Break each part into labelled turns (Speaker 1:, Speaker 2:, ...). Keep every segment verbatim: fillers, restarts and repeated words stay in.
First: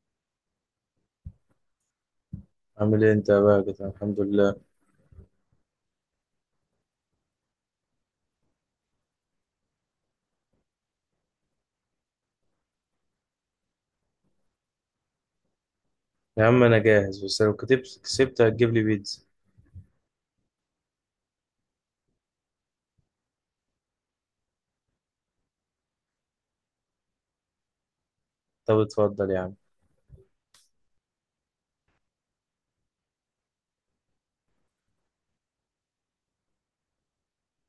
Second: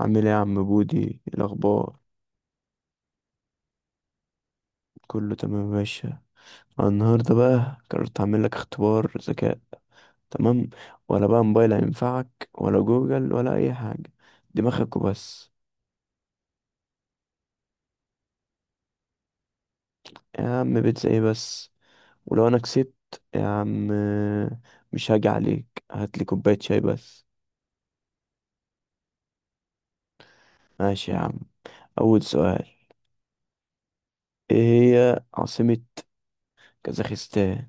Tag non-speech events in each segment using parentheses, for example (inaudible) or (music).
Speaker 1: عامل ايه يا عم بودي؟ إيه الاخبار؟
Speaker 2: عامل ايه انت يا باجت؟ الحمد لله.
Speaker 1: كله تمام يا باشا. أنا النهارده بقى قررت اعمل لك اختبار ذكاء، تمام؟ ولا بقى موبايل هينفعك ولا جوجل ولا اي حاجه، دماغك وبس.
Speaker 2: يا عم انا جاهز، بس لو كتبت كسبت هتجيب لي بيتزا؟
Speaker 1: يا عم بيتزا ايه بس؟ ولو انا كسبت يا عم، مش هاجي عليك، هات لي كوبايه شاي بس.
Speaker 2: طب اتفضل يا عم.
Speaker 1: ماشي يا عم. اول سؤال، ايه هي عاصمه كازاخستان؟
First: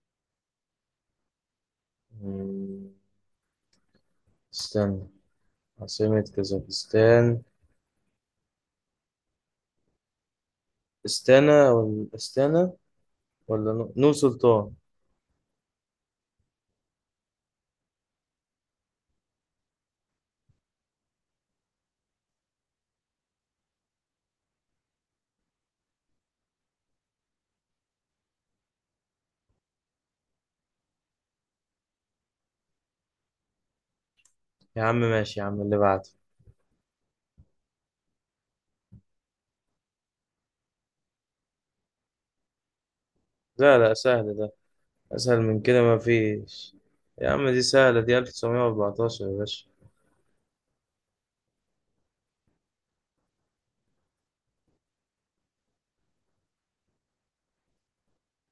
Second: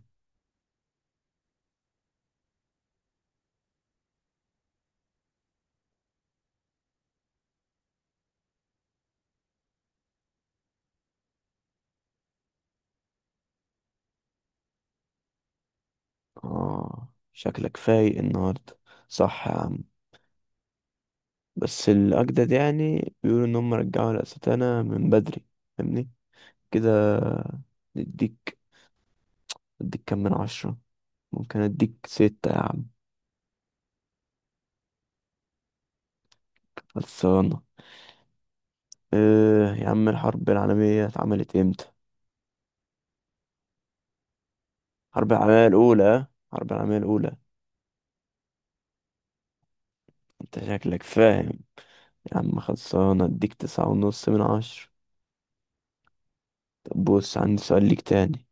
Speaker 2: مم، استنى، عاصمة كازاخستان استانا ولا استانا ولا نو نو سلطان؟
Speaker 1: اه شكلك فايق النهارده، صح يا عم، بس الأجدد يعني بيقولوا إن هم رجعوا الأستانة من بدري، فاهمني كده؟ نديك، اديك كام من عشرة؟ ممكن اديك ستة يا عم.
Speaker 2: يا عم ماشي يا عم اللي بعده.
Speaker 1: خلصانة؟ إيه يا عم، الحرب العالمية اتعملت امتى؟
Speaker 2: لا، لا، سهل ده.
Speaker 1: الحرب
Speaker 2: اسهل من
Speaker 1: العالمية
Speaker 2: كده ما
Speaker 1: الأولى، ها؟ الحرب
Speaker 2: فيش.
Speaker 1: العالمية
Speaker 2: يا
Speaker 1: الأولى.
Speaker 2: عم دي سهلة، دي ألف وتسعمية وأربعتاشر يا باشا.
Speaker 1: انت شكلك فاهم يا عم، خلصانة، اديك تسعة ونص من عشرة. طب بص، عندي سؤال ليك تاني.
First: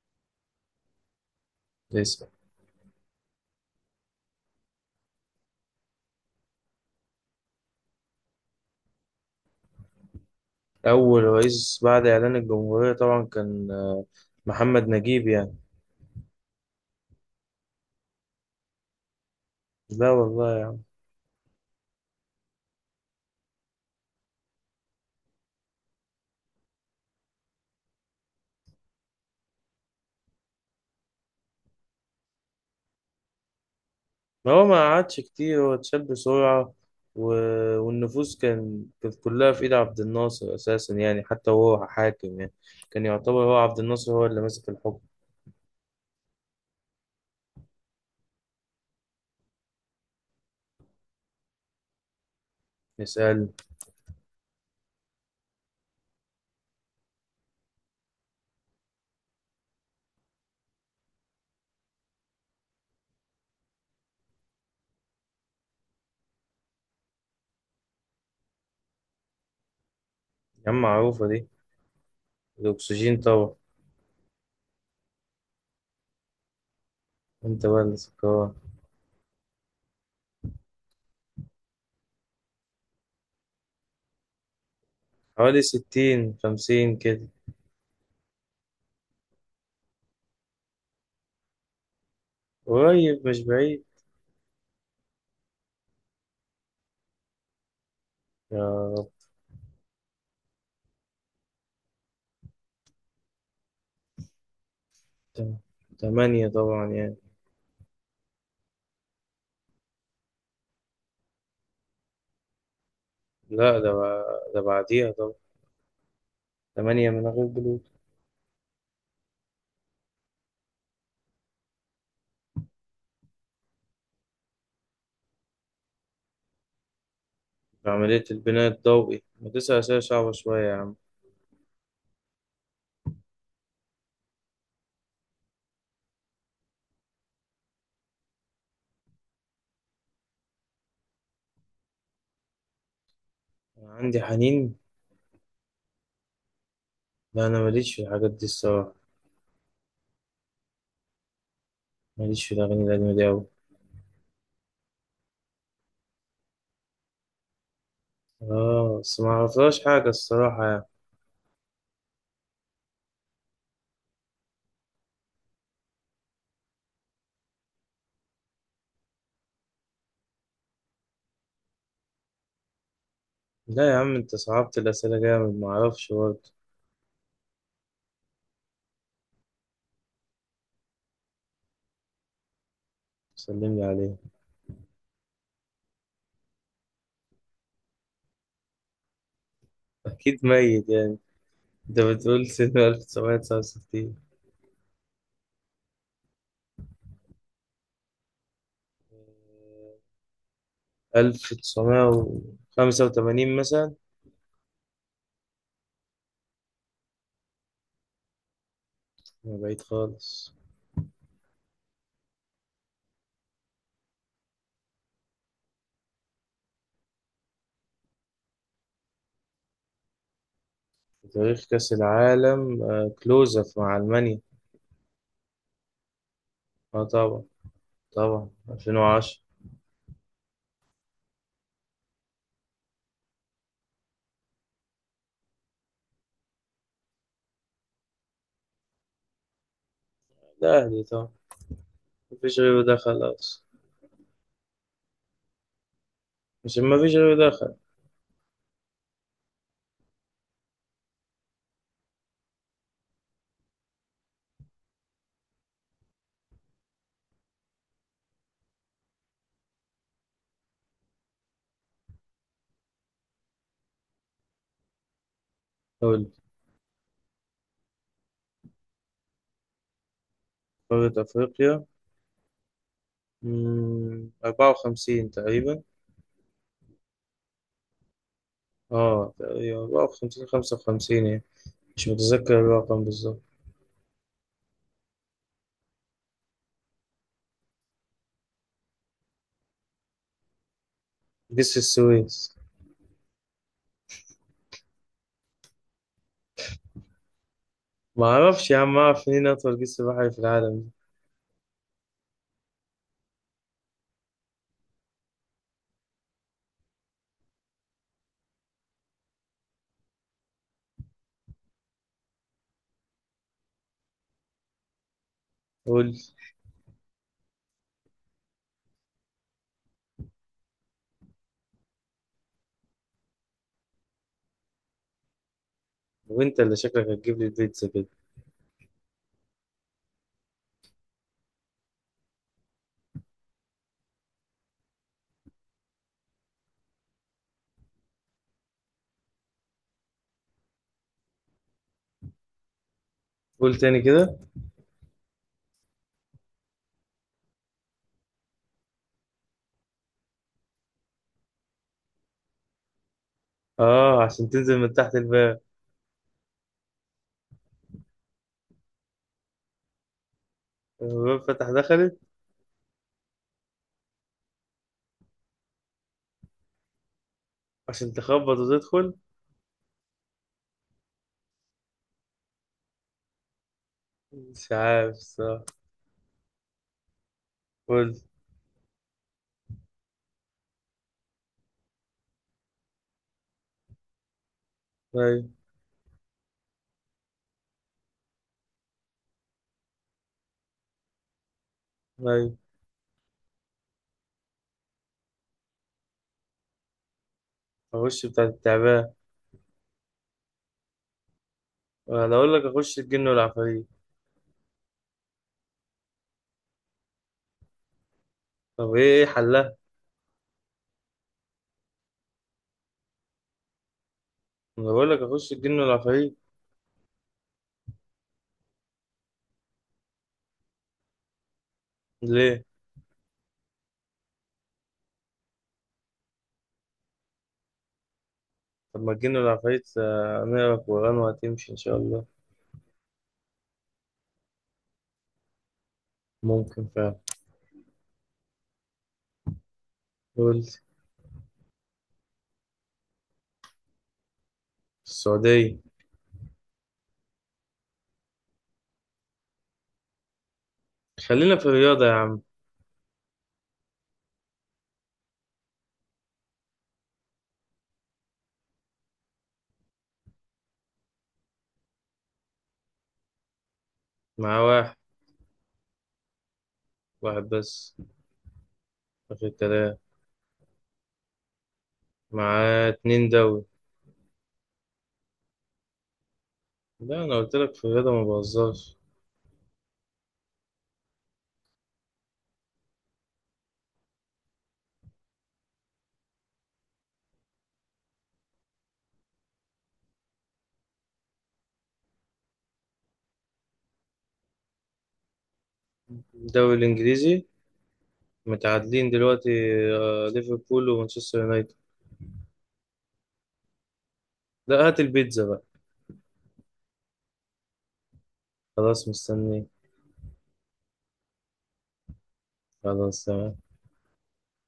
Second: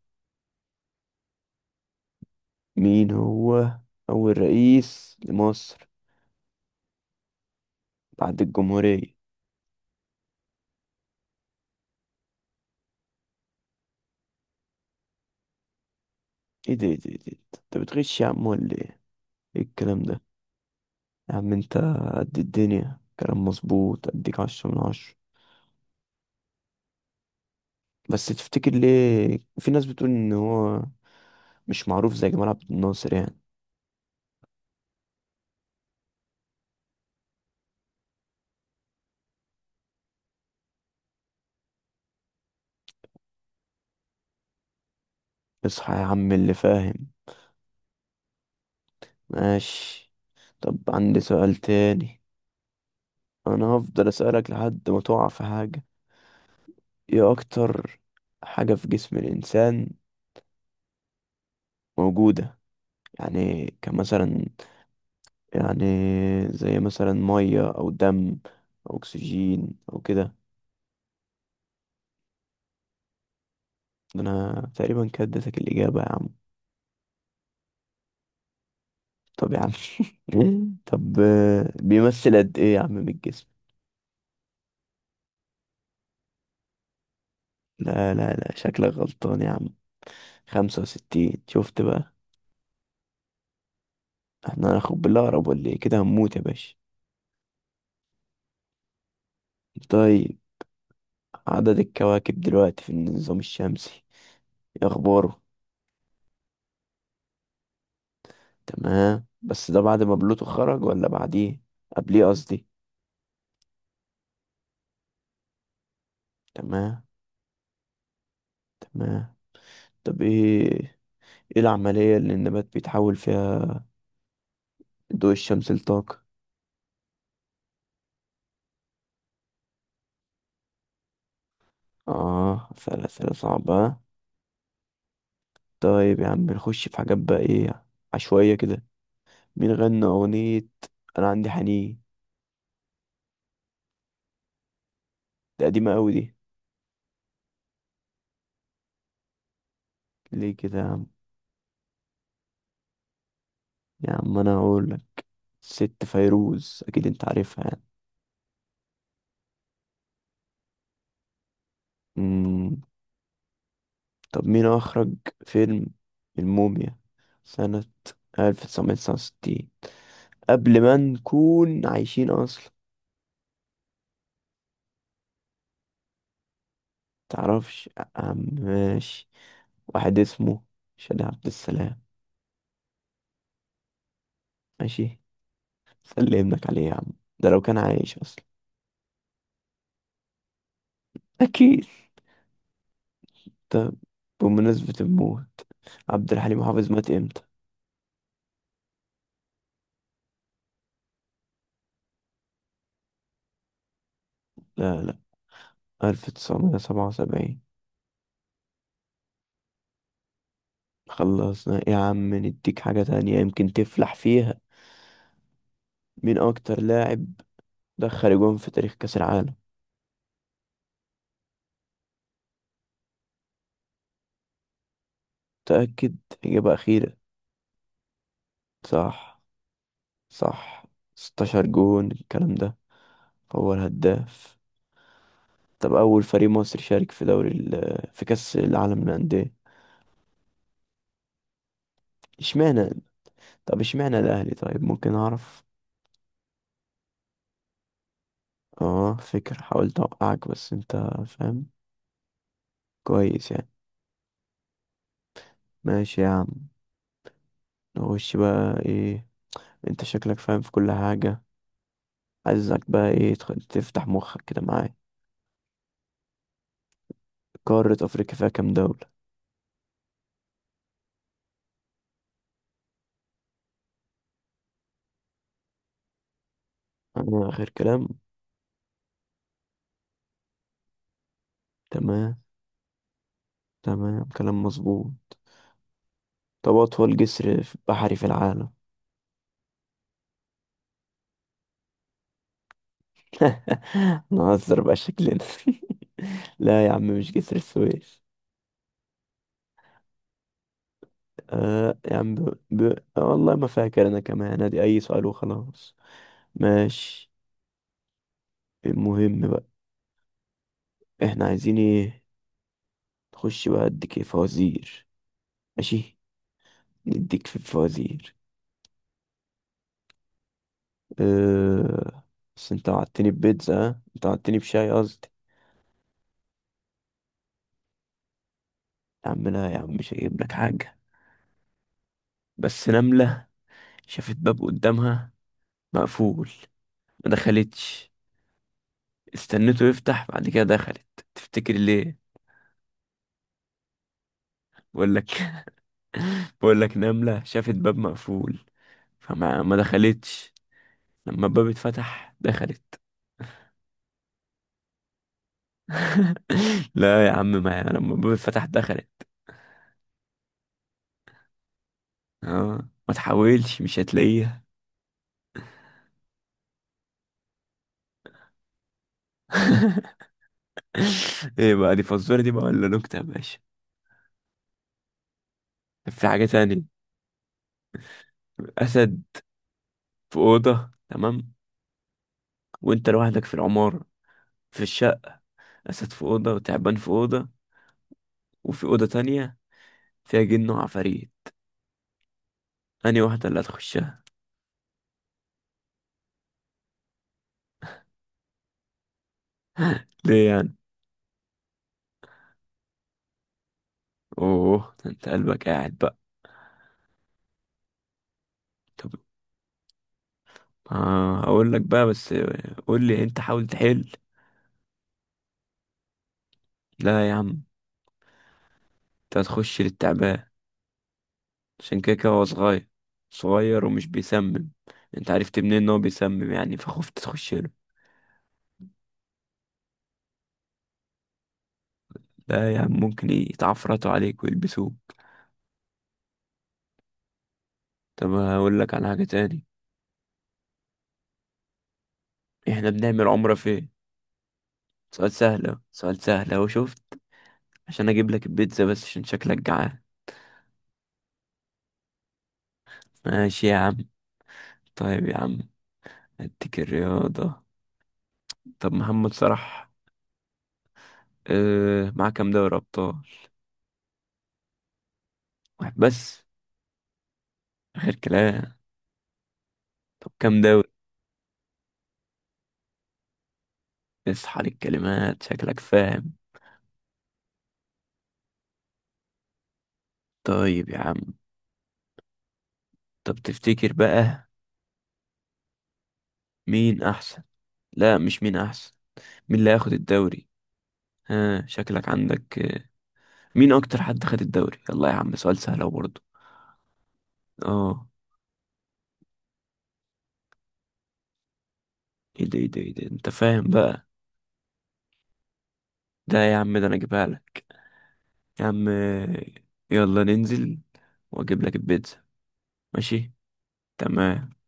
Speaker 2: اسأل.
Speaker 1: مين هو أول رئيس لمصر بعد الجمهورية؟
Speaker 2: اول رئيس بعد اعلان الجمهورية طبعا كان آه، محمد نجيب يعني.
Speaker 1: ايه ده ايه ده ايه ده انت بتغش يا عم ولا ايه؟ ايه الكلام
Speaker 2: لا
Speaker 1: ده؟
Speaker 2: والله يا...
Speaker 1: يا عم انت قد الدنيا، كلام مظبوط، اديك عشرة من عشرة. بس تفتكر ليه في ناس بتقول ان هو مش معروف زي جمال عبد الناصر يعني؟
Speaker 2: ما هو ما قعدش كتير، هو اتشال بسرعة. و... والنفوذ كان كانت كلها في إيد عبد الناصر أساسا، يعني حتى وهو حاكم يعني. كان يعتبر هو عبد الناصر هو اللي ماسك الحكم.
Speaker 1: اصحى يا عم اللي فاهم. ماشي. طب عندي سؤال تاني.
Speaker 2: نسأل.
Speaker 1: انا هفضل اسألك لحد ما تقع في حاجة. ايه اكتر حاجة في جسم الانسان موجودة؟ يعني كمثلا، يعني زي مثلا مية او دم او اكسجين او كده.
Speaker 2: يا عم معروفة دي، الأكسجين طبعا.
Speaker 1: انا تقريبا كده اديتك الاجابه يا عم.
Speaker 2: أنت بقى اللي سكران.
Speaker 1: طب يا عم (laughs) طب آه، بيمثل قد ايه يا عم من الجسم؟
Speaker 2: حوالي ستين خمسين كده.
Speaker 1: لا لا لا، شكلك غلطان يا عم، خمسة وستين، شفت بقى؟
Speaker 2: قريب مش بعيد.
Speaker 1: احنا هناخد بالاقرب ولا ايه؟ كده هنموت يا باشا.
Speaker 2: يا رب.
Speaker 1: طيب، عدد الكواكب دلوقتي في النظام الشمسي، ايه اخباره؟
Speaker 2: تم- تمانية طبعا يعني.
Speaker 1: تمام، بس ده بعد ما بلوتو خرج ولا بعديه؟ قبليه قصدي.
Speaker 2: لا ده بع- ده بعديها طبعا.
Speaker 1: تمام.
Speaker 2: تمانية من غير جلوكوز.
Speaker 1: تمام. طب ايه، ايه العملية اللي النبات بيتحول فيها ضوء الشمس لطاقة؟
Speaker 2: عملية البناء الضوئي، ما تسعة أسئلة صعبة شوية يا عم.
Speaker 1: اه أسأل أسئلة صعبة. طيب يا عم، نخش في حاجات بقى ايه، عشوائية كده. مين غنى أغنية أنا عندي حنين؟
Speaker 2: أنا عندي حنين.
Speaker 1: ده قديمة أوي دي،
Speaker 2: لا انا ماليش في الحاجات دي الصراحه.
Speaker 1: ليه كده يا عم؟
Speaker 2: ماليش في الاغاني القديمه دي قوي.
Speaker 1: يا عم أنا هقولك، ست فيروز، أكيد أنت عارفها يعني.
Speaker 2: اه بس ما اعرفلهاش حاجه الصراحه يعني.
Speaker 1: مم. طب مين أخرج فيلم الموميا سنة ألف وتسعمية وتسعة وستين؟ قبل ما نكون عايشين أصلا.
Speaker 2: لا يا عم انت صعبت الاسئله جامد، ما اعرفش برضه.
Speaker 1: متعرفش يا عم؟ ماشي. واحد اسمه شادي عبد السلام.
Speaker 2: سلم لي عليه.
Speaker 1: ماشي، خلي ابنك عليه يا عم، ده لو كان عايش اصلا.
Speaker 2: (laughs) اكيد ميت يعني.
Speaker 1: اكيد.
Speaker 2: انت بتقول سنه
Speaker 1: طب
Speaker 2: ألف وتسعمائة وتسعة وستين.
Speaker 1: بمناسبة الموت، عبد الحليم حافظ مات امتى؟
Speaker 2: ألف وتسعمائة وخمسة وثمانين مثلا.
Speaker 1: لا لا، ألف وتسعمية وسبعة وسبعين.
Speaker 2: ما بعيد خالص.
Speaker 1: خلصنا يا عم، نديك حاجة تانية يمكن تفلح فيها. مين اكتر لاعب دخل جون في تاريخ كأس العالم؟
Speaker 2: تاريخ كاس العالم آه، كلوزف مع المانيا.
Speaker 1: تأكد، اجابة
Speaker 2: اه
Speaker 1: اخيرة.
Speaker 2: طبعا. طبعا ألفين وعشرة.
Speaker 1: صح، صح. ستة عشر جون الكلام ده، هو الهداف. طب اول فريق مصري شارك في دوري ال- في كأس العالم للأندية؟
Speaker 2: الاهلي طبعا. مفيش غيره،
Speaker 1: اشمعنى؟
Speaker 2: ده خلاص.
Speaker 1: طب اشمعنى الاهلي، طيب ممكن اعرف؟
Speaker 2: مش مفيش غيره، ده خلاص.
Speaker 1: اه فكرة، حاولت اوقعك بس انت فاهم كويس يعني. ماشي يا عم، نخش بقى ايه، انت شكلك فاهم في كل حاجة. عايزك بقى ايه، تخ- تفتح مخك كده معايا.
Speaker 2: قول.
Speaker 1: قارة افريقيا فيها كام دولة؟
Speaker 2: قارة أفريقيا، مم، أربعة وخمسين تقريبا.
Speaker 1: انا اخر كلام.
Speaker 2: اه تقريبا أربعة وخمسين خمسة وخمسين يعني. مش
Speaker 1: تمام.
Speaker 2: متذكر الرقم بالظبط.
Speaker 1: تمام، كلام مظبوط. طب اطول جسر في- بحري في العالم؟
Speaker 2: جسر السويس.
Speaker 1: (laughs) نهزر بقى شكلنا (laughs) لا يا عم مش جسر السويس.
Speaker 2: ما اعرفش يا عم، اعرف منين اطول جسر بحري في العالم؟
Speaker 1: آه يا عم ب... ب... والله ما فاكر انا كمان، ادي اي سؤال وخلاص. ماشي. المهم بقى، احنا عايزين ايه، نخش بقى اديك ايه؟ فوازير.
Speaker 2: قول.
Speaker 1: ماشي، نديك في الفوازير. أه... بس انت وعدتني ببيتزا، ها؟ انت وعدتني بشاي قصدي.
Speaker 2: وانت اللي شكلك هتجيب لي البيتزا كده.
Speaker 1: يا عم لا يا عم، مش هجيب لك حاجة. بس نملة شافت باب قدامها مقفول، ما دخلتش، استنته يفتح بعد كده دخلت. تفتكر ليه؟
Speaker 2: قول تاني كده.
Speaker 1: بقول لك (laughs) بقول لك، نملة شافت باب مقفول، فما ما دخلتش، لما الباب اتفتح دخلت.
Speaker 2: اه عشان تنزل من تحت الباب.
Speaker 1: (laughs) لا يا عم، ما انا لما الباب اتفتح دخلت.
Speaker 2: الباب فتح دخلت.
Speaker 1: اه ما تحاولش، مش هتلاقيها.
Speaker 2: عشان تخبط وتدخل.
Speaker 1: (laughs) ايه بقى، دي فزوره دي بقى ولا نكته يا باشا؟
Speaker 2: مش عارف الصراحة.
Speaker 1: في حاجه تانية.
Speaker 2: قول.
Speaker 1: اسد في اوضه، تمام؟ وانت لوحدك في العماره، في الشقه.
Speaker 2: طيب.
Speaker 1: اسد في اوضه، وتعبان في اوضه، وفي اوضه تانية فيها جن وعفاريت.
Speaker 2: طيب.
Speaker 1: انهي واحده اللي هتخشها؟
Speaker 2: اخش بتاع التعبان.
Speaker 1: ليه يعني؟
Speaker 2: انا اقول لك اخش الجن والعفاريت.
Speaker 1: اوه، ده انت قلبك قاعد بقى.
Speaker 2: طب ايه
Speaker 1: طب
Speaker 2: إيه حلها؟
Speaker 1: اه هقول لك بقى، بس قول لي انت، حاول تحل.
Speaker 2: انا بقول لك اخش الجن والعفاريت.
Speaker 1: لا يا عم، انت هتخش للتعبان، عشان كده كده هو
Speaker 2: ليه؟
Speaker 1: صغير، صغير ومش بيسمم. انت عرفت منين ان هو بيسمم يعني، فخفت تخش له؟
Speaker 2: طب ما تجينا العفاريت، آه، نقرا قرآن وهتمشي إن شاء الله.
Speaker 1: لا يا عم، ممكن يتعفرطوا عليك ويلبسوه.
Speaker 2: ممكن فعلا.
Speaker 1: طب هقول لك على حاجة تاني.
Speaker 2: قول.
Speaker 1: احنا بنعمل عمرة فين؟ سؤال سهل اهو،
Speaker 2: السعودية.
Speaker 1: سؤال سهل اهو، شفت؟ عشان اجيب لك البيتزا بس عشان شكلك جعان.
Speaker 2: خلينا في الرياضة يا عم.
Speaker 1: ماشي يا عم. طيب يا عم، اديك الرياضة. طب محمد صلاح، اه معاه كام دوري ابطال؟
Speaker 2: مع واحد.
Speaker 1: واحد بس؟
Speaker 2: واحد بس.
Speaker 1: غير كلام.
Speaker 2: آخر الكلام.
Speaker 1: طب كام دوري؟
Speaker 2: مع اتنين دوري.
Speaker 1: اصحى للكلمات، شكلك فاهم.
Speaker 2: لا أنا قلت لك في الرياضة ما بهزرش.
Speaker 1: طيب يا عم، طب تفتكر بقى مين احسن؟ لا، مش مين احسن، مين اللي هياخد الدوري؟ ها شكلك عندك آه، مين اكتر حد خد الدوري؟ يلا يا عم، سؤال سهل أهو برضه.
Speaker 2: الدوري الإنجليزي.
Speaker 1: اه.
Speaker 2: متعادلين دلوقتي. آه، ليفربول ومانشستر يونايتد.
Speaker 1: ايه ده ايه ده ايه ده انت فاهم بقى.
Speaker 2: لا، هات البيتزا بقى.
Speaker 1: ده يا عم، ده انا اجيبها لك يا عم،
Speaker 2: خلاص
Speaker 1: آه،
Speaker 2: مستني.
Speaker 1: يلا ننزل واجيب لك البيتزا.
Speaker 2: خلاص
Speaker 1: ماشي،
Speaker 2: تمام.
Speaker 1: تمام.